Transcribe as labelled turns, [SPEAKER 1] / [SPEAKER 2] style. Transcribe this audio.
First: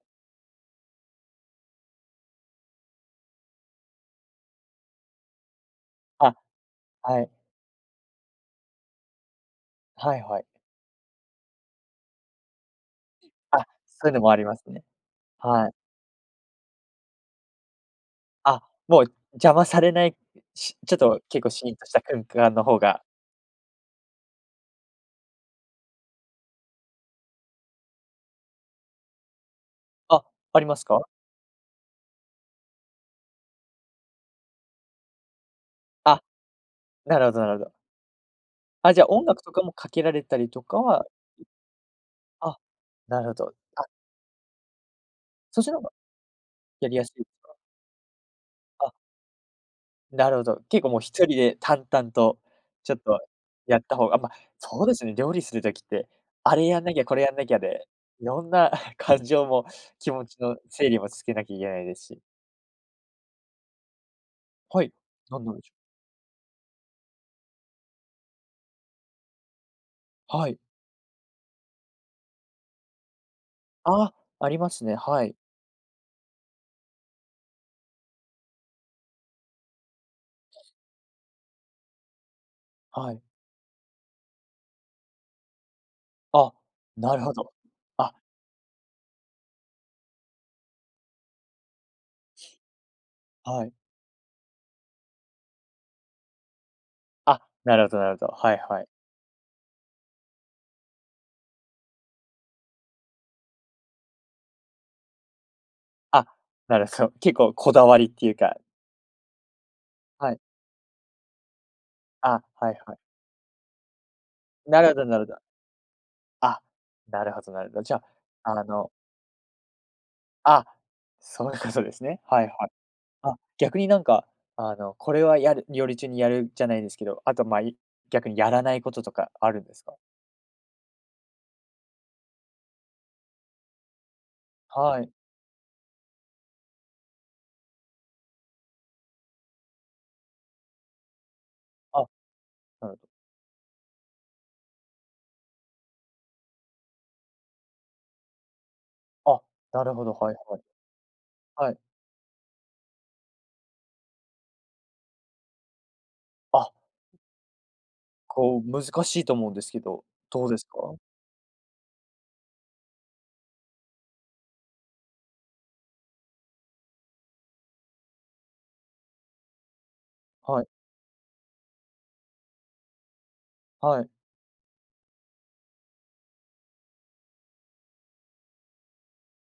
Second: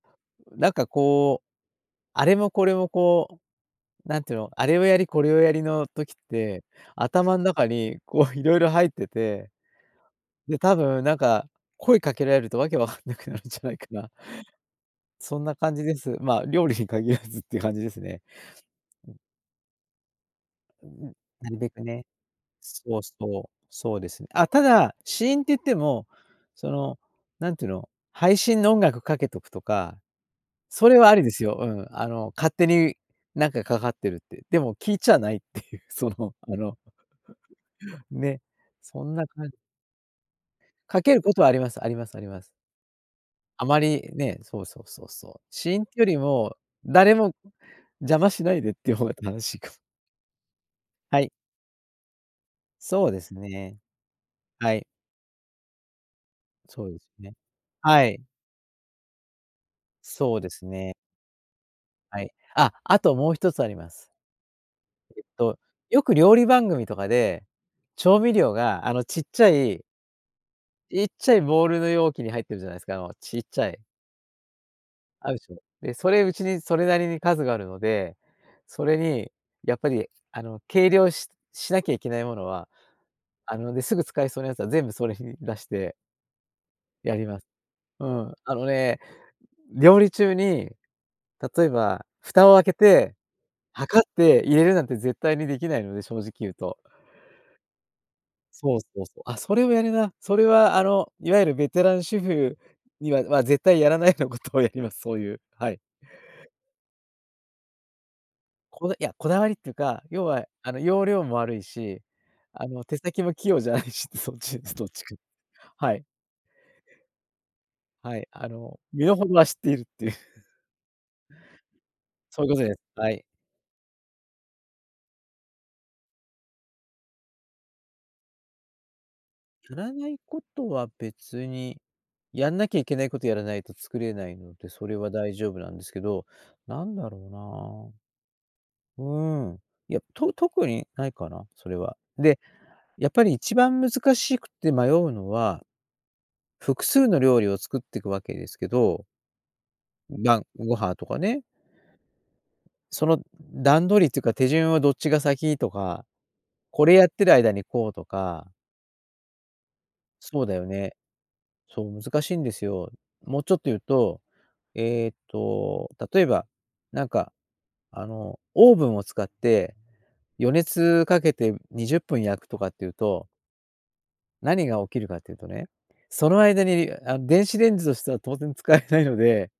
[SPEAKER 1] なんか、こう、あれもこれも、こう、なんていうの、あれをやり、これをやりの時っ
[SPEAKER 2] あ、
[SPEAKER 1] て、
[SPEAKER 2] はい。
[SPEAKER 1] 頭ん中に、こう、色々入ってて、
[SPEAKER 2] はいはい。
[SPEAKER 1] で、多分、なんか、声かけられるとわけわかんなくなるんじ
[SPEAKER 2] あ、
[SPEAKER 1] ゃないか
[SPEAKER 2] そう
[SPEAKER 1] な。
[SPEAKER 2] いうのもありますね。
[SPEAKER 1] そんな
[SPEAKER 2] はい。
[SPEAKER 1] 感じです。まあ、料理に限らずって感じですね。
[SPEAKER 2] あ、もう
[SPEAKER 1] うん。
[SPEAKER 2] 邪魔されない。し
[SPEAKER 1] う
[SPEAKER 2] ちょっ
[SPEAKER 1] んうん、
[SPEAKER 2] と結
[SPEAKER 1] な
[SPEAKER 2] 構
[SPEAKER 1] る
[SPEAKER 2] シ
[SPEAKER 1] べ
[SPEAKER 2] ーン
[SPEAKER 1] く
[SPEAKER 2] とした
[SPEAKER 1] ね、
[SPEAKER 2] 空間の方
[SPEAKER 1] スポー
[SPEAKER 2] が。
[SPEAKER 1] ツとそうですね。あ、ただ、シーンっていっても、その、なんてゆうの、配信の音楽かけとくとか、
[SPEAKER 2] あ、あります
[SPEAKER 1] それ
[SPEAKER 2] か？
[SPEAKER 1] はありですよ、うん、あの、勝手になんかかかってるって。でも聞いちゃないっていう、そ
[SPEAKER 2] あ、
[SPEAKER 1] の、あの、
[SPEAKER 2] なるほどなるほど。
[SPEAKER 1] ね、
[SPEAKER 2] あ、じ
[SPEAKER 1] そ
[SPEAKER 2] ゃ
[SPEAKER 1] ん
[SPEAKER 2] 音
[SPEAKER 1] な
[SPEAKER 2] 楽
[SPEAKER 1] 感
[SPEAKER 2] とかもかけられたりとか
[SPEAKER 1] か
[SPEAKER 2] は。
[SPEAKER 1] けることは、ありますありますあります。
[SPEAKER 2] あ、なるほど。
[SPEAKER 1] あま
[SPEAKER 2] あ。
[SPEAKER 1] りね、そうそうそうそう。
[SPEAKER 2] そっち
[SPEAKER 1] シ
[SPEAKER 2] の
[SPEAKER 1] ー
[SPEAKER 2] 方
[SPEAKER 1] ン
[SPEAKER 2] が
[SPEAKER 1] てよりも、
[SPEAKER 2] やりやす
[SPEAKER 1] 誰
[SPEAKER 2] いで
[SPEAKER 1] も
[SPEAKER 2] すか。
[SPEAKER 1] 邪魔しないでって
[SPEAKER 2] あ。
[SPEAKER 1] いう方が正しいかも。
[SPEAKER 2] なるほど、結構もうひ
[SPEAKER 1] は
[SPEAKER 2] と
[SPEAKER 1] い。
[SPEAKER 2] りで淡々と、ちょっ
[SPEAKER 1] そう
[SPEAKER 2] と
[SPEAKER 1] ですね。
[SPEAKER 2] やった方が、あま、
[SPEAKER 1] は
[SPEAKER 2] そ
[SPEAKER 1] い。
[SPEAKER 2] うですね、料理する時って、あれやん
[SPEAKER 1] そう
[SPEAKER 2] な
[SPEAKER 1] で
[SPEAKER 2] きゃ、
[SPEAKER 1] す
[SPEAKER 2] これや
[SPEAKER 1] ね。
[SPEAKER 2] んなきゃで、
[SPEAKER 1] はい。
[SPEAKER 2] 色んな 感情も気持ち
[SPEAKER 1] そうで
[SPEAKER 2] の
[SPEAKER 1] す
[SPEAKER 2] 整
[SPEAKER 1] ね。
[SPEAKER 2] 理もつけなきゃいけないです
[SPEAKER 1] は
[SPEAKER 2] し。
[SPEAKER 1] い。あ、あともう1つあります。
[SPEAKER 2] はい、
[SPEAKER 1] えっ
[SPEAKER 2] 何なん
[SPEAKER 1] と、
[SPEAKER 2] でしょ。
[SPEAKER 1] よく料理番組とかで、調味料が、あの、ちっちゃい
[SPEAKER 2] はい。
[SPEAKER 1] ちっちゃいボールの容器に入ってるじゃないですか、あの、ちっちゃい。
[SPEAKER 2] あ、ありますね、は
[SPEAKER 1] あ
[SPEAKER 2] い。
[SPEAKER 1] るでしょ。で、それ、うちにそれなりに数があるので、それにやっぱり、あの、計量ししなきゃいけないものは、
[SPEAKER 2] はい。
[SPEAKER 1] あの、で、すぐ使えそうなやつは全部それに出して
[SPEAKER 2] あ、な
[SPEAKER 1] や
[SPEAKER 2] る
[SPEAKER 1] り
[SPEAKER 2] ほ
[SPEAKER 1] ます。
[SPEAKER 2] ど。
[SPEAKER 1] う
[SPEAKER 2] あ。
[SPEAKER 1] ん、あのね、料理中に、例えば蓋を開けて
[SPEAKER 2] はい。
[SPEAKER 1] 測って入れるなんて絶対にできないので、正直いうと。
[SPEAKER 2] あ、なるほどなるほど、はい
[SPEAKER 1] そう
[SPEAKER 2] は
[SPEAKER 1] そ
[SPEAKER 2] い。
[SPEAKER 1] うそう。あ、それをやるな。それは、あの、いわゆるベテラン主婦には、ま、絶対やらないようなことをやります。そういう、はい。
[SPEAKER 2] あ、なるほど。結構こだわりっていうか。
[SPEAKER 1] こだいや、こだわりっていうか、要
[SPEAKER 2] はい。
[SPEAKER 1] は、あの、要領も悪いし、
[SPEAKER 2] あ、
[SPEAKER 1] あ
[SPEAKER 2] はい
[SPEAKER 1] の、
[SPEAKER 2] は
[SPEAKER 1] 手
[SPEAKER 2] い。
[SPEAKER 1] 先も器用じゃないし、そっちです、
[SPEAKER 2] な
[SPEAKER 1] どっ
[SPEAKER 2] るほ
[SPEAKER 1] ち
[SPEAKER 2] ど
[SPEAKER 1] か。
[SPEAKER 2] なるほど。
[SPEAKER 1] はい。
[SPEAKER 2] あ、なるほどなるほど。じゃ
[SPEAKER 1] はい、あ
[SPEAKER 2] あ、あ
[SPEAKER 1] の、
[SPEAKER 2] の
[SPEAKER 1] 身の程は知っているっていう。
[SPEAKER 2] あ、そういうことですね。は
[SPEAKER 1] そう
[SPEAKER 2] い
[SPEAKER 1] いうこと
[SPEAKER 2] はい。
[SPEAKER 1] です。はい。
[SPEAKER 2] あ、逆になんかあのこれはやる料理中にやるじゃないですけど、あとまい逆にやらないこととかあるんで
[SPEAKER 1] や
[SPEAKER 2] す
[SPEAKER 1] ら
[SPEAKER 2] か？
[SPEAKER 1] ないことは別に、やんなきゃいけないことやらないと作れないので、それ
[SPEAKER 2] は
[SPEAKER 1] は
[SPEAKER 2] い。
[SPEAKER 1] 大丈夫なんですけど、なんだろうなあ。うーん、いや、と特にないかな、それは。
[SPEAKER 2] あ、
[SPEAKER 1] で、
[SPEAKER 2] なるほど。
[SPEAKER 1] やっぱり一番難しくて迷うのは、複数の料理を作ってくわけですけど。
[SPEAKER 2] あ、なるほど、はい
[SPEAKER 1] 晩
[SPEAKER 2] はい。
[SPEAKER 1] ご飯とかね。
[SPEAKER 2] はい。
[SPEAKER 1] その段取りっていうか、手順はどっちが先とか、
[SPEAKER 2] あ。
[SPEAKER 1] これやってる間にこうとか。
[SPEAKER 2] ほう、難しいと思うんですけど、
[SPEAKER 1] そう
[SPEAKER 2] どう
[SPEAKER 1] だ
[SPEAKER 2] です
[SPEAKER 1] よね。
[SPEAKER 2] か？
[SPEAKER 1] そう、難しいんですよ。もうちょっというと、ええと、例えば、なんか、あの、オーブンを使って予
[SPEAKER 2] はい。
[SPEAKER 1] 熱かけて20分焼くとかっていうと
[SPEAKER 2] はい。
[SPEAKER 1] 何が起きるかっていうとね、その間にりあの、電子レンジをしたら当然使えないので